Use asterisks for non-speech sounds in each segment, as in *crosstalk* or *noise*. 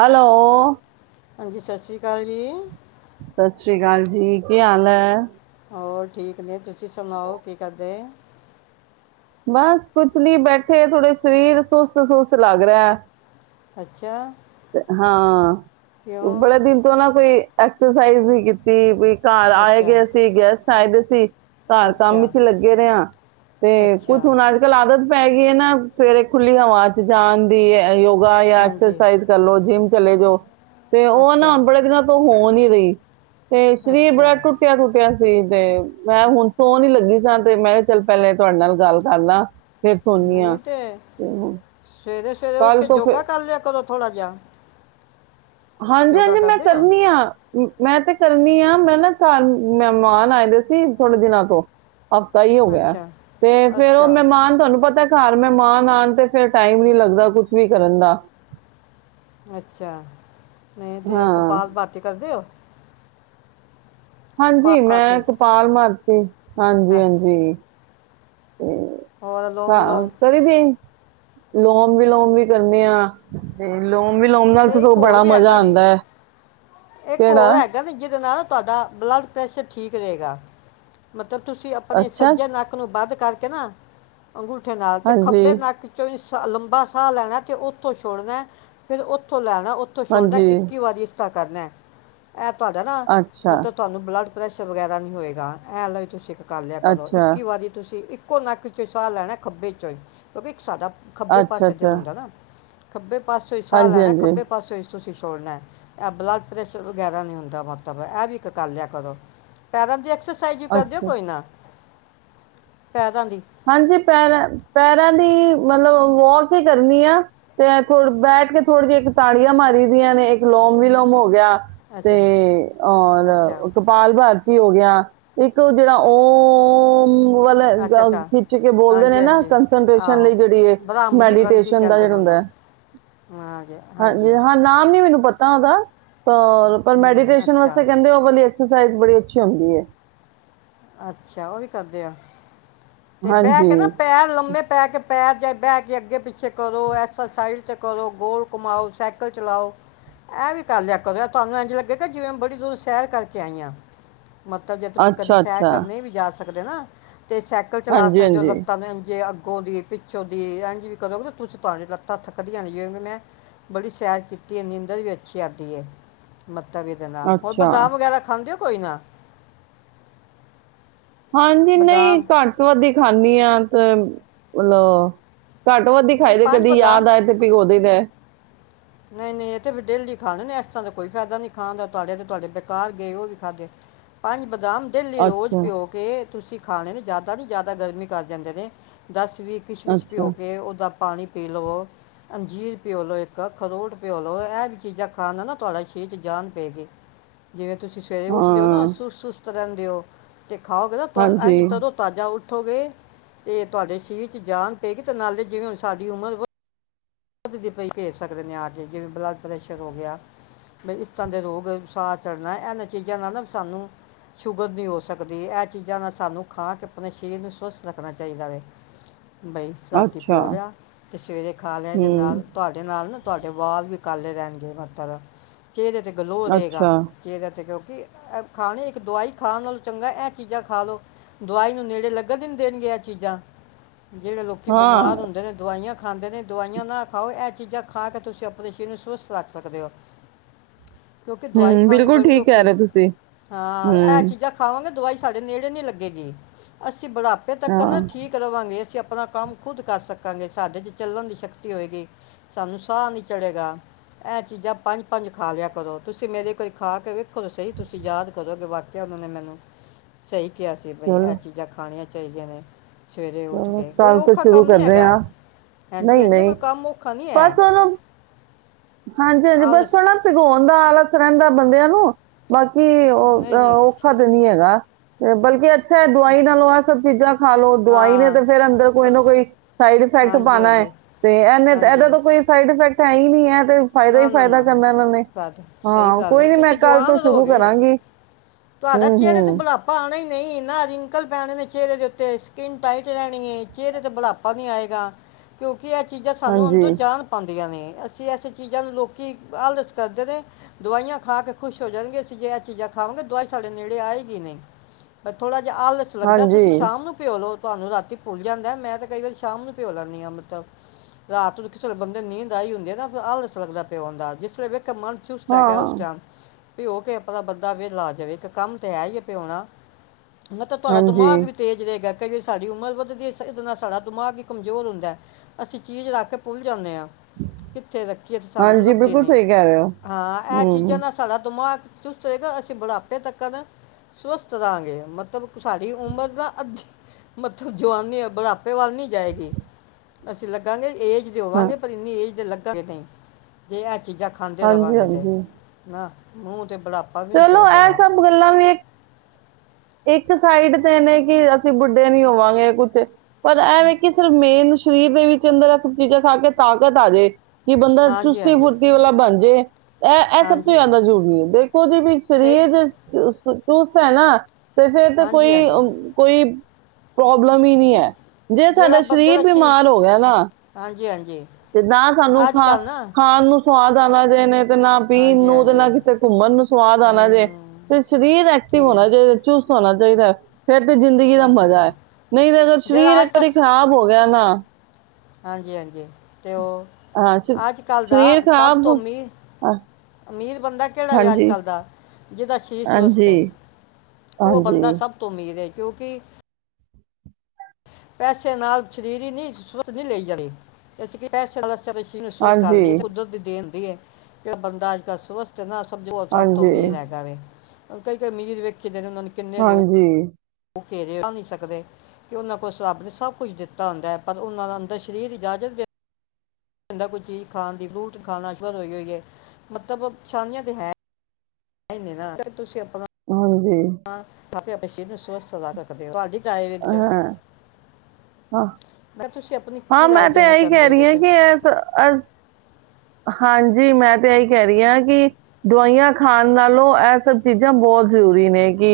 Hello. ਹਾਂਜੀ, ਸਸ ਸ੍ਰੀ ਕਾਲ ਜੀ। ਸਸ ਸ੍ਰੀ ਕਾਲ ਜੀ ਕੇ ਹਾਲ ਐ। ਹੋਰ ਠੀਕ ਨੇ ਤੁਸੀ ਸੁਨਾਓ ਕੀ ਕਰਦੇ। ਬਸ ਕੁਛ ਨੀ ਬੈਠੇ ਥੋੜੇ ਸਰੇਰ ਸੁਸਤ, ਸੁਸਤ ਲੱਗ ਰੇਐ। ਅੱਛਾ ਅ, ਹਾਂ, ਕਿਉਂ ਬੜੇ ਦਿਨ ਤੋਂ ਨਾ ਕੋਈ। ਐਕਸਰਸਾਈਜ਼ ਵੀ ਕੀਤੀ ਵੀ ਘਰ ਆਏ ਅੱਛਾ ਗੇ ਸੀ *unintelligible* ਸ਼ਾਇਦ ਅਸੀਂ ਘਰ ਕੰਮ ਅੱਛਾ ਵਿਚ ਲੱਗੇ ਰਹੇ ਆਂ ਤੇ ਅੱਛਾ ਕੁਛੁ ਹੁਣ ਅੱਜਕੱਲ ਆਦਤ। ਪੈ ਗਈ ਆ ਨਾ ਸਵੇਰੇ ਖੁੱਲੀ ਹਵਾ ਚ ਜਾਣ ਦੀ ਐ ਦੋ। *unintelligible* ਹਾਂਜੀ ਐਕਸਰਸਾਈ ਕਰਲੋ ਜਿੰਮ ਚਲੇ ਜਾਓ ਤੇ ਉਹ ਅੱਛਾ ਨਾ ਬੜੇ ਦਿਨਾਂ ਤੋਂ। ਹੋ ਨੀ ਰਹੀ। ਤੇ ਸਰੀਰ ਅੱਛਾ ਬੜਾ ਟੁੱਟਿਆ ਟੁੱਟਿਆ। ਸੀ ਤੇ ਮੈਂ ਹੁਣ ਸੋਣ ਈ ਲੱਗੀ ਸਾਂ ਤੇ ਮੈਂ ਚੱਲ ਪਹਿਲੇ ਤੁਹਾਡੇ ਨਾਲ ਗੱਲ ਕਰਲਾ। ਫਿਰ ਸੋਨੀ ਆਂ। ਨਹੀਂ ਤੇ ਸਵੇਰੇ ਸਵੇਰੇ ਉੱਠ ਕੇ ਜੋਗਾ ਕਰ ਲਿਆ ਕਰੋ ਥੋੜਾ ਜਿਹਾ। ਹਾਂਜੀ ਯੋਗਾ ਹਾਂਜੀ, ਮੈਂ ਕਰਦੇ ਹੋ ਕਰਨੀ ਆ। ਮੈਂ ਤੇ ਕਰਨੀ ਆ ਮੈਂ ਨਾ ਚਾਰ ਮਹਿਮਾਨ ਆਏ ਦੇ ਸੀ ਥੋੜੇ ਦਿਨਾਂ ਤੋਂ। ਹਫ਼ਤਾ ਹੀ ਹੋ ਗਿਆ ਅੱਛਾ ਤੇ ਫੇਰ ਉਹ ਅੱਛਾ ਮਹਿਮਾਨ ਤੁਹਾਨੂੰ ਪਤਾ ਘਰ ਮੈਂ ਮਹਿਮਾਨ ਆਣ ਤੇ ਫਿਰ ਟਾਈਮ ਨੀ ਲੱਗ ਦਾ ਕੁਛ ਵੀ ਕਰਨ ਦਾ। ਅੱਛਾ। ਨਹੀਂ ਤੇ ਹਾਂ ਕਪਾਲ ਭਾਤੀ ਕਰ ਦਿਓ। ਹਾਂਜੀ ਭਾਤੀ ਮੈਂ ਕਪਾਲ ਮਰਤੀ ਹਾਂਜੀ ਹਾਂ ਹਾਂਜੀ। ਹੋਰ ਅਲੋਮ ਹਾਂ ਵਿਲੋਮ ਕਰੀਦੀ। ਲੋਮ ਵਿਲੋਮ ਵੀ ਕਰਨੇ ਆ ਤੇ ਲੋਮ ਵੀਲੋਮ ਨਾਲ ਤੇ ਇੱਕ ਸਗੋਂ ਹੋਰ ਬੜਾ ਵੀ ਮਜ਼ਾ ਹੈਗਾ ਨੇ ਆਂਦਾ। ਇੱਕ ਕਿਹੜਾ ਹੋਰ ਹੈਗਾ ਨੀ ਜਿਹਦੇ ਨਾਲ ਤੁਹਾਡਾ ਬਲੱਡ ਪ੍ਰੈਸ਼ਰ ਠੀਕ ਰਹੇਗਾ ਮਤ ਤੇ ਤੁਸੀਂ ਆਪਣੇ ਅੱਛਾ ਸੱਜੇ ਨੱਕ ਨੂੰ ਵੱਧ ਕਰਕੇ ਨਾ ਅੰਗੂਠੇ ਨਾਲ ਤੇ ਹਾਂਜੀ ਖੱਬੇ ਨੱਕ ਚੋਂ ਲੰਬਾ ਸਾਹ ਲੈਣਾ ਤੇ ਉੱਥੋਂ ਛੋੜਨਾ ਫਿਰ ਉੱਥੋਂ ਲੈਣਾ। ਉੱਥੋ ਛੋੜਨਾ ਹਾਂਜੀ ਇੱਕੀ ਵਾਰੀ ਇਸ। *unintelligible* ਕਰਨਾ ਐ ਤੁਹਾਡਾ ਨਾ ਅੱਛਾ ਮਤਲਬ ਤੁਹਾਨੂੰ ਬਲੱਡ ਪ੍ਰੈਸ਼ਰ ਵਗੈਰਾ ਨੀ ਹੋਏਗਾ *unintelligible* ਕਰ ਲਿਆ ਕਰੋ ਅੱਛਾ ਇੱਕੀ ਵਾਰੀ ਤੁਸੀਂ ਇੱਕ ਕੋ ਨਾ ਕੁ ਸਾਹ ਲੈਣਾ ਖੱਬੇ ਚੋਂ ਹੀ ਕਿਉਂਕਿ ਇੱਕ ਸਾਡਾ ਖੱਬੇ ਅੱਛਾ ਪਾਸੇ ਅੱਛਾ ਜਲਉਦਾ ਨਾ ਖੱਬੇ ਪਾਸਿਓਂ ਈ ਸਾਹ ਹਾਂਜੀ, ਲੈਣਾ ਹਾਂਜੀ, ਖੱਬੇ ਪਾਸੇ ਤੁਸੀਂ ਸੋੜਨਾ ਇਹ ਬਲਾ ਪ੍ਰੈਸ਼ਰ ਵਗੈਰਾ ਨਹੀਂ ਹੁੰਦਾ ਮੱਤਵ ਇਹ ਵੀ ਇੱਕ ਗੱਲ ਆ ਕਰੋ ਪੈਰਾਂ ਦੀ ਐਕਸਰਸਾਈਜ਼ ਵੀ ਕਰ ਦਿਓ ਅੱਛਾ, ਕੋਈ ਨਾ ਪੈਰਾਂ ਦੀ ਹਾਂਜੀ ਪੈਰਾਂ ਪੈਰਾਂ ਦੀ ਮਤਲਬ ਵੋਕ ਹੀ ਕਰਨੀ ਆ ਤੇ ਥੋ ਬੈਠ ਕੇ ਥੋੜੇ ਜਿਹੀ ਇੱਕ ਤਾੜੀਆਂ ਮਾਰੀ ਦੀਆਂ ਨੇ ਇੱਕ ਲੋਮ ਵੀ ਲੋੋਮ ਹੋ ਗਿਆ ਤੇ ਅੱਛਾ ਅੱਛਾ ਔਰ ਕਪਾਲ ਭਾਰਤੀ ਹੋ ਗਿਆ ਇੱਕ ਜਿਹੜਾ ਓਮ ਅੱਛਾ ਵਾਲੇਗ ਅੱਛਾ ਖਿੱਚ ਕੇ ਬੋਲਦੇ ਹਾਂਜੀ ਨੇ ਨਾ ਹਾਂਜੀ ਕੰਸਨਟੇਸ਼ਨ ਲਈ ਆਹੋ ਜਿਹੜਾ ਬਦਾਮ ਦੀ ਪਤਾ ਨਹੀਂ ਕੀ ਮੈਡੀਟੇਸ਼ਨ ਦਾ ਕਹਿੰਦੇ ਜਿਹੜਾ ਨੇ ਹੁੰਦਾ ਉਹਨੂੰ ਹੈ ਹਾਂਜੀ ਹਾਂ ਨਾਮ ਨੀ ਮੈਨੂੰ ਪਤਾ *unintelligible* ਪਰ ਪਰ ਹੂੰ ਮੈਡੀਟੇਸ਼ਨ ਅੱਛਾ ਵਾਸਤੇ ਕਹਿੰਦੇ ਉਹ ਵਾਲੀ ਐਕਸਰਸਾਈਜ਼ ਬੜੀ ਅੱਛੀ ਹੁੰਦੀ ਹੈ ਅੱਛਾ ਉਹ ਵੀ ਕਰਦੇ ਆ ਤੇ ਬਹਿ ਹਾਂਜੀ ਕੇ ਨਾ ਪੈਰ ਲੰਮੇ ਪੈ ਕੇ ਪੈਰ ਬਹਿ ਕੇ ਅੱਗੇ ਪਿੱਛੇ ਕਰੋ ਐਸਲ ਸਾਈਡ ਤੇ ਕਰੋ ਗੋਲ ਕਮਾਓ ਸਾਈਕਲ ਚਲਾਓ ਇਹ ਵੀ ਕਰ ਲਿਆ ਕਰੋ ਤੁਹਾਨੂੰ ਇੰਝ ਲੱਗੇਗਾ ਜਿਵੇਂ ਬੜੀ ਦੂਰੋਂ ਸੈਰ ਕਰਕੇ ਆਈ ਹਾਂ ਅੱਛਾ ਅੱਛਾ ਜਾ ਸਕਦੇ ਨਾ ਤੇ ਸਾਈਕਲ ਚਲਾ ਹਾਂਜੀ ਸਕਦੇ ਹੋ ਹਾਂਜੀ ਲੱਤਾਂ ਨੂੰ ਜੇ ਗੋਂ ਦੀ ਪਿੱਛੋਂ ਦੀ ਲੱਤਾਂ ਥੱਕਦੀਆਂ ਨਹੀਂ ਜਿਂ ਮੈਂ ਬੜੀ ਸੈਰ ਕੀਤੀ ਨੀਂਦਰ ਵੀ ਅੱਛੀ ਆਦੀ ਹੈ ਤਵੀ ਦੇ ਨਾਲ ਹੋਰ ਅੱਛਾ ਬਦਾਮ ਵਗੈਰਾ ਖਾਂਦੇ ਹੋ ਕੋਈ ਨਾ ਹਾਂਜੀ ਨਹੀਂ ਬਦਾਮ ਘੱਟ ਵੱਧਦੀ ਖਾਂਦੀ ਆਂ *unintelligible* ਘੱਟ ਵੱਧਦੀ ਨਹੀਂ ਖਾਈ ਦੇ ਪੰਜ ਕਦੀ ਯਾਦ ਬਦਾਮ ਆਏ ਤੇ ਭਾਗੋ ਦੇਈਦ ਨਹੀਂ ਨਹੀਂ ਇਹ ਤੇ ਡੇਲੀ ਖਾਣੇ ਨੇ ਇਸ ਤਰ੍ਹਾਂ ਦਾ ਕੋਈ ਫਾਇਦਾ ਨੀ ਖਾਣ ਦਾ ਤੁਹਾਡੇ ਤੇ ਤੁਹਾਡੇ ਬੇਕਾਰ ਗਏ ਉਹ ਵੀ ਖਾਧ ਪੰਜ ਬਦਾਮ ਡਲੀ ਰੋਜ਼ ਅੱਛਾ ਭਿਓ ਕੇ ਤੁਸੀਂ ਖਾਣੇ ਨੂੰ ਜ਼ਿਆਦਾ ਨੀ ਜ਼ਿਆਦਾ ਗਰਮੀ ਕਰ ਜਾਂਦੇ ਨੇ ਦਸ ਵੀ ਕਿਸ਼ਮਿਸ਼ ਭਿਓ ਅੱਛਾ ਕੇ ਉਹਦਾ ਪਾਣੀ ਪੀ ਲਵੋ ਅੰਜੀਰ ਪੀ ਲਉ ਇੱਕ ਖਰੋਟ ਪਿਓ ਲਓ ਇਹ ਵੀ ਚੀਜ਼ਾਂ ਖਾਣ ਨਾਲ ਨਾ ਤੁਹਾਡਾ ਸਰੀਰ ਚ ਜਾਣ ਪੈ ਗ ਜਿਵੇਂ ਤੁਸੀਂ ਸਵੇਰੇ ਉੱਠਦੇ ਨਾ ਹਾਂ ਸੁ ਸੁੂਤ ਰਹਿੰਦਿਓ ਤੇ ਖਾਓਗੇ ਨਾ ਹਾਂਜੀ ਇਂਜ ਤਦੋਂ ਤਾਜ਼ਾ ਉ ਉੱਠੋ ਗੇ ਤੇ ਤੁਹਾਡੇ ਸਰੀਰ ਚ ਜਾਨ ਪਏਗੀ ਤੇ ਨਾਲੇ ਜਿਵੇਂ ਹੁਣ ਸਾਡੀ ਉਮਰ ਵ ਧ ਦੀ ਪਈ ਘੇਰ ਸਕਦੇ ਨੇ ਆ ਕੇ ਜਿਵੇਂ ਬਲੱਡ ਪ੍ਰੈਸ਼ਰ ਹੋ ਗਿਆ ਇਸ ਤਰ੍ਹਾਂ ਦੇ ਰੋਗਸਾਰ ਚੜ੍ਹਨਾ ਇਹਨਾਂ ਚੀਜ਼ਾਂ ਨਾਲ ਨਾ ਸਾਨੂੰ ਸ਼ੂਗਰ ਨਹੀਂ ਹੋ ਸਕਦੀ ਇਹ ਚੀਜ਼ਾਂ ਨਾਲ ਸਾਨੂੰ ਖਾ ਕੇ ਆਪਣੇ ਸਰੀਰ ਨੂੰ ਸਵਸਥ ਰੱਖਣਾ ਚਾਹੀਦਾ ਵ ਬਈ ਰਾਤੀ ਅੱਛਾ ਭਿਓ ਲਿਆ ਤੇ ਸਵੇਰੇ ਖਾ ਲਿਆ ਹੂੰ ਨਾਲ ਤੁਹਾਡੇ ਨਾਲ ਨਾ ਤੁਹਾਡੇ ਵਾਲ ਵਿੱਚ ਕਾਲੇ ਰਹਿਣਗੇ ਮਤਰ ਚੇਰੇ ਤੇ ਗਲੋ ਰਹੇਗਾ ਅੱਛਾ ਚੇਹਰਿਆਂ ਤੇ *unintelligible* ਇੱਕ ਦਵਾਈ ਖਾਣ ਨਾਲ ਚੰਗਾ ਇਹ ਚੀਜ਼ਾਂ ਖਾ ਲਓ ਦਵਾਈ ਨੂੰ ਨੇੜੇ ਲੱਗਣ ਨਹੀਂ ਦੇਣਗੀਆਂ ਚੀਜ਼ਾਂ ਜੇੜ੍ਹੇ ਲੋਕੀ ਹਾਂ ਬਿਮਾਰ ਹੁੰਦੇ ਨੇ ਦਵਾਈਆਂ ਖਾਂਦੇ ਨੇ ਦਵਾਈਆਂ ਨਾ ਖਾਓ ਇਹ ਚੀਜ਼ਾਂ ਖਾ ਕੇ ਤੁਸੀਂ ਆਪਣੇ ਸਰੀਰ ਨੂੰ ਸਵੱਸਥ ਰੱਖ ਸਕਦੇ ਓ ਕਿਉਂਕਿ ਦਵਾਈ ਹੂੰ ਖਾਣੀ ਬਿਲਕੁਲ ਬੜੀ ਠੀਕ ਕਹਿ ਔਖੀ ਰਹੇ ਤੁਸੀਂ ਹਾਂ ਇਹ ਹੂੰ ਚੀਜ਼ਾਂ ਖਾਵਾਂਗੇ ਦਵਾਈ ਸਾਡੇ ਨੇੜੇ ਨੀ ਲੱਗੇ ਗੀ ਅਸੀਂ ਅਸੀ ਬੁਢਾਪੇ ਤੱਕ ਨਾ ਹਾਂ ਠੀਕ ਰਵਾਂਗੇ ਅਸੀਂ ਆ ਆਪਣਾ ਕੰਮ ਖੁਦ ਕਰ ਸਕਾਂਗੇ ਸਾਡੇ ਚ ਚੱਲਣ ਦੀ ਸ਼ਕ ਤੀ ਹੋਏਗੀ ਸਾਨੂੰ ਸਾਹ ਨੀ ਚਲੇੇਗਾ ਇਹ ਚੀਜ਼ਾਂ ਪੰਜ ਪੰਜ ਖਾ ਲਿਆ ਕਰੋ ਤੁਸੀਂ ਮੇਰੇ ਕਹੇ ਖਾ ਕੇ ਵੇਖੋ ਤੇ ਸਹੀ ਤੁਸੀਂ ਯਾਦ ਕਰੋਗੇ ਵਾਕਿਆ ਉਹਨਾਂ ਨੇ ਮੈਨੂੰ ਸਹੀ ਕਿਆ ਸੀ ਬਈ ਚਲੋ ਇਹ ਚੀਜ਼ਾਂ ਖਾਣੀਆਂ ਚਾਈਦੀਆਂ ਨੇ ਸਵੇਰੇ ਉੱਠ ਚਲੋ ਕੇ ਕੋਈ ਕੱਲ ਤੋਂ ਔਖਾ ਸ਼ੁਰੂ ਕੰਮ ਨਹੀਂ ਕਰਦੇ ਹੈਗਾ ਹਾਂ ਨਹੀਂ ਹਂਜੀ-ਹਂਜੀ ਨਹੀਂ ਕੋਈ ਕੰਮ ਔਖਾ ਨਹੀਂ ਬਸ ਹੈ ਉਹਨੂੰ ਹਾਂਜੀ-ਹਾਂਜੀ ਬਸ ਆਲਸ ਥੋੜ੍ਹਾ ਭਿਗੋਓਣ ਦਾ ਆਲਸ ਰਹਿੰਦਾ ਬੰਦਿਆਂ ਨੂੰ ਬਾਕੀ ਓ ਨਹੀਂ ਨਹੀਂ ਔਖਾ ਤੇ ਨੀ ਹੈਗਾ। ਬਲਕਿ ਅੱਛੈ ਦਵਾਈ ਨਾਲ ਆਹ ਸਭ ਚੀਜ਼ਾਂ ਖਾ ਲੋ ਦਵਾਈ ਨੇ ਹਾਂ ਤੇ ਫਿਰ ਅੰਦਰ ਕੋਈ ਨਾ ਕੋਈ ਇਸ- ਸਾਈਡ ਇਫੈਕਟ ਹਾਂਜੀ *unintelligible* ਏ ਹਾਂਜੀ ਤੇ ਇਹਨੇ ਇਹਦਾ ਤਾਂ ਕੋਈ ਸਾਈਡ ਫੈਕਟ ਹੈ ਈ ਨੀ ਐ ਨਾ-ਨਾ-ਨਾ *unintelligible* ਸਹੀ ਹਾਂ ਗੱਲ ਕੋਈ ਐ ਨਹੀਂ ਮੈਂ ਤੁਸੀਂ ਕੱਲ ਤੋਂ ਜਵਾਨ ਸ਼ੁਰੂ ਕਰਾਂਗੀ *unintelligible* ਤੁਹਾਡਾ ਹੂੰ ਚਿਹਰੇ ਤੇ ਹੂੰ ਬੁਢਾਪਾ ਆਉਣਾ ਈ ਨਹੀਂ ਨਾ ਰਿੰਕਲ ਪੈਣੇ ਨੇ ਚਿਹਰੇ *unintelligible* ਤੇ ਸਕਿਨ ਟਾਈਟ ਰਹਿਣੀ ਐ ਚਿਹਰੇ ਤੇ ਬੁਢਾਪਾ ਨੀ ਆਏਗਾ ਕਿਉਂ ਕਿ ਇਹ ਚੀਜ਼ਾਂ ਸਾਨੂੰ ਅੰਦਰੋਂ ਹਾਂਜੀ ਜਾਨ ਪਾਉਂ ਦੀਆਂ ਨੇ ਅਸੀਂ *unintelligible* *unintelligible* ਚੀਜਾਂ ਨੂੰ ਲੋਕੀ ਆਲਸ ਕਰਦੇ ਨੇ ਦਵਾਈਆਂ ਖਾ ਕੇ ਖੁਸ਼ ਹੋ ਜਾਣਗੇ ਅਸੀ ਜੇ ਐ ਚੀਜਾਂ ਖਾਵਾਗੇ ਦਵਾਈ ਸਾਡੇ ਨੇੜੇ ਆਏਗੀ ਨੀ ਬ ਥੋੜਾ ਜਾ ਆਲਸ ਲੱਗਦਾ ਹਾਂਜੀ ਤੁਸੀਂ ਸ਼ਾਮ ਨੂੰ ਪਿਓ ਲੋ ਤੁਹਾਨੂੰ ਰਾਤੀ ਭੁੱਲ ਜਾਂਦਾ ਮੈਂ ਤੇ ਕਈ ਵਾਰੀ ਸ਼ਾਮ ਨੂੰ ਭਿਓ ਲੈਂਨੀ ਆ *unintelligible* ਰਾਤ ਦੇਖ ਚਲੋ ਬੰਦੇ ਨੀਂਦ ਆਈ ਹੁੰਦੀ ਆ ਨਾ *unintelligible* ਲੱਗਦਾ *unintelligible* ਮਨ ਚੁਸਤ ਹੈਗਾ ਉਸ ਹਾਂ ਟਾਈਮ ਪਿਯੋ ਕੇ *unintelligible* ਬੰਦਾ ਵੇਲਾ ਜਾਵੇ ਇੱਕ ਕੰਮ ਤੇ ਹੈ ਹੀ ਐ ਪਿਓਣਾ। ਮ ਤਾਂ ਤੁਹਾਡਾ ਹਾਂਜੀ ਦਿਮਾਗ ਵੀ ਤੇਜ਼ ਰਹੇਗਾ ਕਈ ਵਾਰ ਸਾਡੀ ਉਮਰ ਵੱਧਦੀ ਐ ਇਹਦੇ ਨਾਲ਼ ਸਾਡਾ ਦਿਮਾਗ ਹੀ ਕਮਜ਼ੋਰ ਹੁੰਦੈ ਅਸੀਂ ਚੀਜ਼ ਰੱਖ ਕੇ ਭੁੱਲ ਜਾਂਨੇ ਐ ਕਿੱਥੇ ਰੱਖ ਕਿ ਸਾਨੂੰ ਹਾਂਜੀ ਲੱਭਦੇ ਬਿਲਕੁਲ ਨਈ। ਸਹੀ ਕਹਿ ਰਹੇ ਹੋ ਹਾਂ ਐ ਚੀਜ਼ਾਂ ਹੂੰ ਨਾ ਸਾਡਾ ਦਿਮਾਗ ਚੁਸਤ ਰਹੇਗਾ ਅਸੀਂ ਬੁਢਾਪੇ ਤੱਕਨ ਸਵਸਥ ਰਹਾਂਗੇ ਮਤਲਬ ਸਾਡੀ ਉਮਰ ਦਾ ਅੱਧੀ ਮਤਲਬ ਜਵਾਨੀ ਬੁਢਾਪੇ ਵੱਲ ਨੀ ਜਾਏਗੀ ਅਸੀਂ ਲੱਗਾਂਗੇ ਏਜ ਦੇ ਹਾਂ ਹੋਵਾਂਗੇ ਪਰ ਇੰਨੀ ਏਜ ਦੇ ਲੱਗ ਨਹੀਂ ਜੇ ਅੱਜ ਚੀਜ਼ਾਂ ਖਾਂਦੇ ਹਾਂਜੀ ਰਵਾਂਗੇ ਤੇ ਹਾਂਜੀ ਮੂੰ ਚਲੋ ਐ ਸਭ ਗੱਲਾਂ ਵੀ ਇੱਕ ਇੱਕ ਇੱਕ ਸਾਈਡ ਤੇ ਨੇ ਕਿ ਅਸੀਂ ਬੁੱਢੇ ਨੀ ਹੋਵਾਂਗੇ ਕੁੱਛ ਪਰ ਇਹਵੇ ਕਿ ਸਿਰਫ ਮੇਨ ਸਰੀਰ ਦੇ ਵਿੱਚ ਅੰਦਰ ਇਹ ਸਭ ਚੀਜ਼ਾਂ ਖਾ ਕੇ ਤਾਕਤ ਆ ਜੇ ਕਿ ਬੰਦਾ ਹਾਂਜੀ ਚੁਸਤੀ ਹਾਂਜੀ ਫੁਰਤੀ ਵਾਲਾ ਬਣ ਜੇ ਇਹ ਇਹ ਸਭ ਤੋਂ ਹਾਂਜੀ ਜ਼ਿਆਦਾ ਜ਼ਰੂਰੀ ਏ ਦੇਖ ਵੀ ਸਹੀ ਸ਼ਰੀਰ ਤੂੰ ਸੈ ਨਾ ਤੇ ਫਿਰ ਤੇ ਹਾਂਜੀ ਕੋਈ ਹਾਂਜੀ ਕੋਈ ਪ੍ਰੋਬਲਮ ਹੀ ਨੀ ਜਿ- ਹੈ ਜੇ ਜਿਹੜਾ ਸਾਡਾ ਬੰਦੇ ਸਰੀਰ ਦਾ ਸੀ ਬਿਮਾਰ ਹੋ ਗਿਆ ਨਾ ਹਾਂਜੀ ਹਾਂਜੀ ਤੇ ਨਾ ਸਾਨੂੰ ਅੱਜ ਖਾ ਕੱਲ ਨਾ ਖਾਣ ਨੂੰ ਸੁਆਦ ਆਨਾ ਜੇ ਨੇ ਤੇ ਨਾ ਪੀਣ ਹਾਂਜੀ ਨੂੰ ਤੇ ਹਾਂਜੀ ਨਾ ਕਿਤੇ ਘੁੰਮਣ ਨੂੰ ਆਣਾ ਜੇ ਹੂੰ ਤੇ ਸਰੀਰ ਐਕਟਿਵ ਠੀਕ ਹੈ ਹੋਣਾ ਜੇ ਚੁਸਤ ਹੋਣਾ ਚਾਹੀਦੈ ਫਿਰ ਤੇ ਜ਼ਿੰਦਗੀ ਦਾ ਹਾਂਜੀ ਮਜ਼ਾ ਏ ਨਹੀਂ ਤੇ ਅਗਰ ਸ਼ਰੀਰ ਜਿਹੜਾ ਅੱਜ ਇੱਕ ਅਰੀ ਕੱਲ੍ਹ ਖ਼ਰਾਬ ਹੋ ਗਿਆ ਨਾ *inaudible* ਹਾਂਜੀ ਹਾਂਜੀ ਤੇ ਉਹ ਹਾਂ ਸ਼- ਅੱਜ ਕੱਲ ਦਾ ਸਰੀਰ ਸਭ ਖਰਾਬ ਤੋਂ ਹੋ- ਅਮੀ ਅ, ਅਮੀਰ ਬੰਦਾ ਕਿਹੜਾ ਵ ਅੱਜ ਹਾਂਜੀ ਕੱਲ ਦਾ ਜਿਹਦਾ ਸ਼ਰੀਰ ਸਵਸਥ ਹਾਂਜੀ ਏ ਉਹ ਹਾਂਜੀ ਬੰਦਾ ਸਭ ਤੋਂ ਅਮੀਰ ਏ ਕਿਉਂਕਿ ਪੈਸੇ ਨਾਲ ਸ਼ਰੀਰ ਈ ਨੀ *unintelligible* ਨਹੀਂ ਲਈ ਜਾਣੀ ਇਸ ਪੈਸੇ ਚਲੀ *unintelligible* ਕਰ ਹਾਂਜੀ ਲਈ ਕੁਦਰਤ ਦੀ ਦੇਣ ਜਿਹੜਾ ਬੰਦਾ ਅੱਜ ਕੱਲ੍ਹ ਸਵਸਥ ਤੇ ਨਾ ਸਮਝੋ ਓ ਸਭ ਤੋ ਅਮੀਰ ਹਾਂਜੀ ਹੈਗਾ ਵੇ ਕਈ ਕ ਅਮੀਰ ਵੇਖ ਦਿ ਨੇ ਉਹਨਾਂ ਨੇ ਕਿੰਨੇ ਰੋ ਹਾਂਜੀ ਉਹ ਘੇਰੇ ਨਹੀਂ ਸਕਦੇ ਕਿ ਉਹਨਾਂ ਕੋਲ ਸ ਰੱਬ ਨੇ ਸਭ ਕੁਝ ਦਿੱਤਾ ਹੁੰਦੈ ਪਰ ਉਹਨਾਂ ਦਾ ਅੰਦਰ ਸ਼ਰੀਰ ਇਜਾਜ਼ਤ ਦੇ ਦਾ ਕੋਈ ਚੀਜ਼ ਖਾਣ ਦੀ ਫਰੂਟ ਖਾਣਾ ਸ਼ਵ ਹੋਈ ਹੋਈ ਏ ਮਤਲਬ ਪਰੇਸ਼ਾਨੀਆਂ ਤੇ ਹੈ *unintelligible* ਤੁਸੀਂ ਆਪਣਾ ਹੂੰ। *unintelligible* ਆਪਣੇ ਸਰੀਰ ਨੂੰ ਸਵੱਸਥ ਹਾਂ ਹਾਂ *unintelligible* *unintelligible* ਹਾਂ, ਮੈਂ ਤੇ ਇਹੀ ਕਹਿ ਰਹੀ ਹਾਂ ਕਿ ਏ ਹਾਂਜੀ, ਮੈਂ ਤੇ ਇਹੀ ਕਹਿ ਰਹੀ ਆ ਕਿ ਦਵਾਈਆਂ ਖਾਣ ਨਾਲੋਂ ਇਹ ਸਭ ਚੀਜ਼ਾਂ ਬਹੁਤ ਜ਼ਰੂਰੀ ਨੇ ਕਿ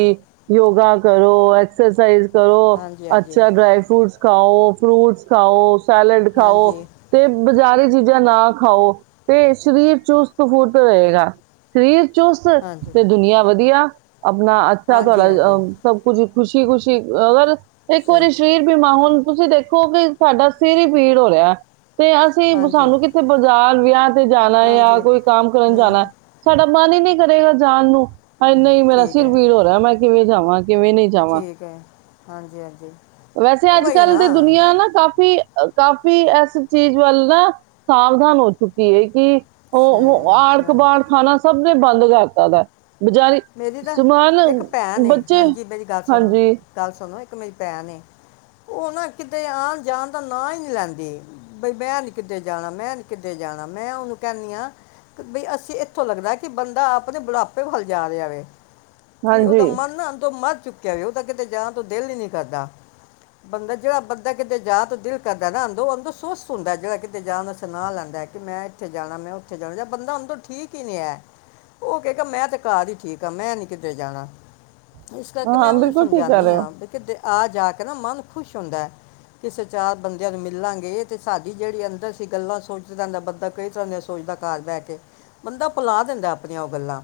ਯੋਗਾ ਕਰੋ ਐਕਸਰਸਾਈਜ਼। ਕਰੋ ਹਾਂਜੀ ਹਾਂਜੀ ਅੱਛਾ ਡਰਾਈ ਫਰੂਟਸ ਖਾਓ। ਫਰੂਟਸ ਖਾਓ। ਸੈਲਡ ਖਾਓ ਹਾਂਜੀ ਤੇ ਬਜ਼ਾਰੀਚੀਜ਼ਾਂ ਜਾਂ ਨਾ ਖਾਓ। ਤੇ ਸਰੀਰ ਚ *unintelligible* ਚੁਸਤ ਹਾਂਜੀ ਤੇ ਦੁਨੀਆਂ ਵਧੀਆ। ਆਪਣਾ ਅੱਛਾ ਹਾਂਜੀ ਤੁਹਾਡਾ ਅ ਹਾਂਜੀ ਸਭ ਕੁਛ। ਖੁਸ਼ੀ ਖੁਸ਼ੀ ਅਗਰ ਇੱਕ ਸਹੀ ਵਾਰੀ ਸਰੀਰ ਬੀਮਾ ਹੁਣ ਤੁਸੀਂ ਦੇਖੋ ਕਿ ਸਾਡਾ ਸਿਰ ਹੀ ਪੀੜ ਹੋ ਰਿਹਾ। ਤੇ ਅਸੀਂ ਹਾਂਜੀ ਸਾਨੂੰ ਕਿੱਥੇ ਬਾਜ਼ਾਰ ਵੀ ਤੇ ਜਾਣਾ ਜਾਂ ਹਾਂਜੀ ਕੋਈ ਕੰਮ ਕਰਨ ਜਾਣਾ ਹੂੰ ਸਾਡਾ ਮਨ ਜੀ ਨੀ ਕਰੇਗਾ ਜਾਣ ਨੂੰ। ਹਾਏ ਨਹੀਂ ਮੇਰਾ ਠੀਕ ਸਿਰ ਹੈ ਪੀੜ ਹੋ ਰਿਹਾ ਮੈਂ ਕਿਵੇਂ ਜਾਵਾਂ? ਕਿਵੇਂ ਨਹੀਂ ਜਾਵਾਂ। ਠੀਕ ਹੈ ਹਾਂਜੀ, ਹਾਂਜੀ। ਵੈਸੇ ਉਹ ਅੱਜ- ਵਈ ਕੱਲ ਨਾ ਤੇ ਦੁਨੀਆਂ ਨਾ ਕਾਫ਼ੀ ਕਾਫ਼ੀ ਏਸ ਚੀਜ਼ ਵੱਲ ਨਾ, ਸਾਵਧਾਨ ਹੋ ਚੁੱਕੀ ਹੈ ਕਿ ਓਅ ਸ- ਓ ਸ- ਆੜ-ਕਬਾੜ ਖਾਨਾ ਸਬ ਸਬ ਨੇ ਬੰਦ ਕਰਤਾ ਦਾ *unintelligible* ਮੇਰੀ ਨਾ, ਸਮਾਨ ਇੱਕ ਭੈਨ ਏ ਬੱਚੇ ਹਾਂਜੀ ਮੇਰੀ ਗੱਲ ਸੁਣੋ ਹਾਂਜੀ ਗੱਲ ਸੁਨੋ *unintelligible* ਇਕ ਮੇਰੀ ਭੈਨ ਏ, ਓ ਨਾ ਕਿਤੇ ਆਨ- ਜਾਨ ਦਾ ਨਾ ਈ ਨੀ ਲੈਂਦੀ। ਬਈ ਮੈਂ ਨੀ ਕਿਤੇ ਜਾਣਾ, ਮੈਂ ਨੀ ਕਿਤੇ ਜਾਣਾ ਮੈਂ ਓਨੂੰ ਕੈਨੀ ਆ, ਬਈ ਅਸੀਂ ਏਥੋ ਲੱਗਦਾ ਏ, ਕਿ ਬੰਦਾ ਆਪਦੇ ਬੁੜਾਪੇ ਵੱਲ ਜਾ ਰਿਆ ਵੇ। ਕਿ ਹਾਂਜੀ ਓਦਾ ਮਨ ਨਾ *unintelligible* ਓਦਾ ਕਿਤੇ ਜਾਨਦਾ ਦਿਲ ਇ ਨਈ ਕਰਦਾ, ਬੰਦਾ ਜੇੜਾ ਬੰਦਾ ਕਿਤੇ *unintelligible* ਸੁਸਤ ਹੁੰਦੈ‌, ਜੇੜਾ ਕਿਤੇ ਜਾਨ ਆਸਤੇ ਨਾ ਲੈਂਦੈ, ਕਿ ਮੈ ਏਥੇ ਜਾਣਾ, ਮੈਂ ਓਥੇ ਜਾਣਾ ਜਬ ਬੰਦਾ ਅੰਦਰੋ ਠੀਕ ਈ ਨੀ ਐ ਓ ਕਏਗਾ ਮੈ ਤੇ ਘਾਰ ਈ ਠੀਕ ਆ ਮੈਂ ਨੀ ਕਿਧਰੇ ਜਾਣਾ। ਇਸ ਕਰਕੇ ਮੈਂ ਹਾਂ ਓਨੂ ਬਿਲਕੁਲ ਠੀਕ ਕਰ ਸਮਜਾਨੀ ਰਹੇ ਹੋ ਆਂ *unintelligible* ਆ- ਜਾ ਕੇ ਨਾ, ਮਨ ਖੁਸ਼ ਹੁੰਦੈ। ਕਿਸੇ ਚਾਰ ਬੰਦੇਆਂ ਨੂੰ ਮਿਲਾਂਗੇ, ਤੇ ਸਾਡੀ ਜੇਅੜੀ ਅੰਦਰ ਸੀ ਗੱਲਾਂ *unintelligible* ਬੰਦਾ ਕਈ ਤਰਾਂ ਦੀਆਂ ਸੋਚਦਾ ਘਾਰ ਬੈਅ ਕੇ ਬੰਦਾ ਭੁਲਾ ਦਿੰਦਾ ਆਪਨੀਆਂ ਓਅ ਗੱਲਾਂ।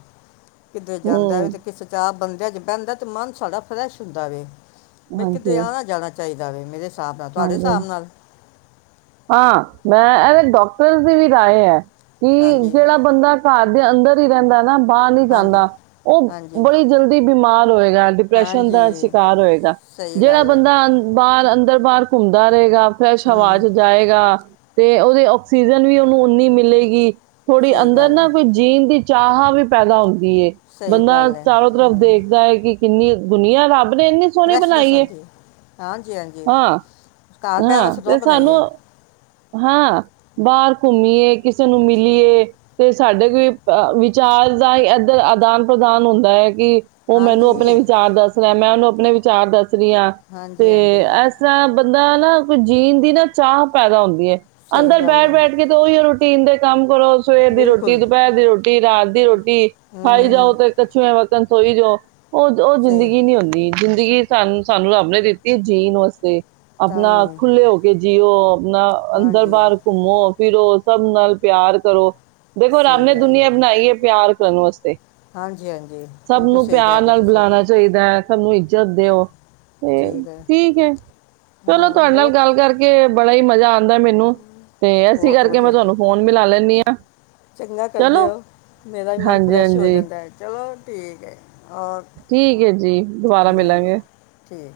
ਕਿਧਰੇ ਜਾਂਦਾ ਵੇ ਹੂੰ ਤੇ ਕਿਸੇ ਚਾਰ *unintelligible* ਜਦ ਬੈਂਦੈ ਤੇ ਮਨ ਸਾਡਾ ਫ੍ਰੈਸ਼ ਹੁੰਦਾ ਵੇ। ਬਈ ਕਿਤੇ ਹਾਂਜੀ ਆਣਾ- ਜਾਣਾ ਚਾਈਦੈ। *unintelligible* ਹਾਂਜੀ, ਹਾਂ ਮੈਂ ਡੋਕਟਰਸ ਦੀ ਵੀ ਰਾਏ ਐ। ਕਿ ਹਾਂਜੀ ਜੇੜਾ ਬੰਦਾ ਘਾਰ *unintelligible* ਅੰਦਰ ਈ ਰੈਂਦਾ ਏ ਨਾ ਬਾਹਰ ਨਈ ਹਾਂਜੀ ਜਾਂਦਾ ਓਅ ਹਾਂਜੀ ਬੜੀ ਜਲਦੀ ਬਿਮਾਰ ਹੋਏ ਡਿਪਰੈਸ਼ਨ ਦਾ ਹਾਂਜੀ ਸ਼ਿਕਾਰ ਹੋਏਗਾ, ਸਹੀ ਜਿਹੜਾ ਗੱਲ ਹੈ ਬੰਦਾ ਅੰ ਬਾਰ ਅੰਦਰ- ਬਾਹਰ ਘੁੰਮਦਾ ਰਏਗਾ ਫ੍ਰੇਸ਼ ਹਵਾ ਹੂੰ ਚ ਜਾਏਗਾ ਤੇ ਓਦੇ ਆੱਕਸੀਜ਼ਨ ਵੀ ਓਨੂੰ ਓਨੀ ਮਿਲੇਗੀ ਥੋੜੀ ਸਹੀ ਅੰਦਰ ਗੱਲ ਨਾ ਹੈ ਕੋਈ ਜੀਨ ਦੀ ਚਾਹ ਵੀ ਪੈਦਾ ਹੋਊ ਕੀ ਏ, ਸਹੀ ਬੰਦਾ ਗੱਲ ਹੈ ਚਾਰੋ ਤਰਫ਼ ਹੂੰ ਦੇਖਦਾ ਏ ਕਿ ਕਿੰਨੀ ਦੁਨੀਆਂ ਰੱਬ *unintelligible* ਏਨੀ ਸੋਨੀ ਫਰੈਸ਼ਨੈਸ ਬਨਾਈ ਏ। ਆਉਂਦੀ ਹੈ ਹਾਂਜੀ ਹਾਂਜੀ ਆਂ ਘਰ ਬਹਿਣ ਹਾਂ ਵਾਸਤੇ ਦੁਆ ਤੇ ਸ੍ਹਾਨੂ ਬਣਾਈਏ ਹਾਂ ਬਾਹਰ ਘੁੰਮੀਏ ਕਿਸੇ ਨੂੰ ਮਿਲੀਏ ਤੇ ਸਾਡੇ ਕੋ ਵਿਚਾਰ ਦਾ ਹੀ ਇੱਧਰ ਆਦਾਨ ਪ੍ਰਦਾਨ ਹੁੰਦਾ ਹੈ ਕਿ ਉਹ ਮੈਨੂੰ ਹਾਂਜੀ ਆਪਣੇ ਵਿਚਾਰ ਦੱਸ ਰਿਹਾ ਮੈਂ ਉਹਨੂੰ ਆਪਣੇ ਵਿਚਾਰ ਦੱਸ *unintelligible* ਹਾਂਜੀ ਹਾਂਜੀ ਐਸ ਤਰਾਂ ਬੰਦਾ ਨਾ ਕੋਈ ਜੀਣ ਦੀ ਨਾ ਚਾਹ ਪੈਦਾ ਹੁੰਦੀ ਹੈ ਸਹੀ ਅੰਦਰ ਗੱਲ ਬੈਠ ਹੈ ਬੈਠ ਕੇ ਤੇ ਉਹੀ ਹੈ ਰੋਟੀ ਪੀਣ ਦੇ ਕੰਮ ਕੋਲੋਂ ਸਵੇਰ ਦੀ ਰੋਟੀ, ਬਿਲਕੁਲ ਦੁਪਹਿਰ ਦੀ ਰੋਟ ਟੀ, ਰਾਤ ਦੀ ਰੋਟੀ ਟੀ ਖਾਈ ਜਾਓ ਹੂੰ ਤੇ ਕੱਛੂ ਵਾ ਤਨਸੋਈ ਜੋ ਉਹ ਉਹ ਸਹੀ ਜ਼ਿੰਦਗੀ ਨੀ ਹੁੰਦੀ ਜ਼ਿੰਦਗੀ ਸਾਨੂੰ ਸਾਨੂੰ ਰੱਬ ਨੇ ਦਿੱਤੀ ਜੀਣ ਵਾਸਤੇ ਤਾਂ ਆਪਣਾ ਹੀ ਖੁੱਲੇ ਹੋ ਕੇ ਜੀਅ ਈਓ ਨਾ ਅੰਦਰ ਹਾਂਜੀ ਹਾਂਜੀ, ਬਾਹਰ ਘੁੰਮੋ ਫਿਰੋ ਸਭ ਨਾਲ ਪਿਆਰ ਕਰੋ ਦੇਖੋ ਰੱਬ ਸਹੀ ਨੇ ਗੱਲ ਹੈ ਦੁਨੀਆਂ ਬਨਾਈ ਐ ਪਿਆਰ ਕਰਨ ਵਸਤੇ ਹਾਂਜੀ, ਹਾਂਜੀ, ਬਿਲਕੁਲ ਸਈ ਕੈ ਰੇ ਓ ਤੁਸੀ। ਸਬ ਨੂੰ ਇੱਜਤ ਦਿਓ ਹੂ, ਹੈ ਠੀਕ ਏ। ਚਲੋ ਹਾਂ ਤੁਆਡ ਨਾਲ ਬਹੁਤ ਗੱਲ ਕਰਕੇ ਬੜਾ ਈ ਮਜ਼ਾ ਆ ਦਾ ਮੇਨੂੰ‍, ਤੇ ਐਸੇ ਬਹੁਤ ਕਰਕੇ ਮੈਂ ਵਧੀਆ ਤੁਹਾਨੂੰ ਫੋਨ ਮਿਲਾ ਲੈਨੀ ਆ ਚੰਗਾ ਕਰਦੇ ਚਲੋ ਓ, ਮੇਰਾ ਵੀ ਮਨ ਹਾਂਜੀ ਫਰੈਸ਼ ਹੋ ਹਾਂਜੀ ਜਾਂਦਾ ਐ, ਚਲੋ ਠੀਕ ਐ। ਠੀਕ ਐ ਜੀ ਦੋਬਾਰਾ ਹਾਂਜੀ ਮਿਲਾਂਗੇ। ਠੀਕ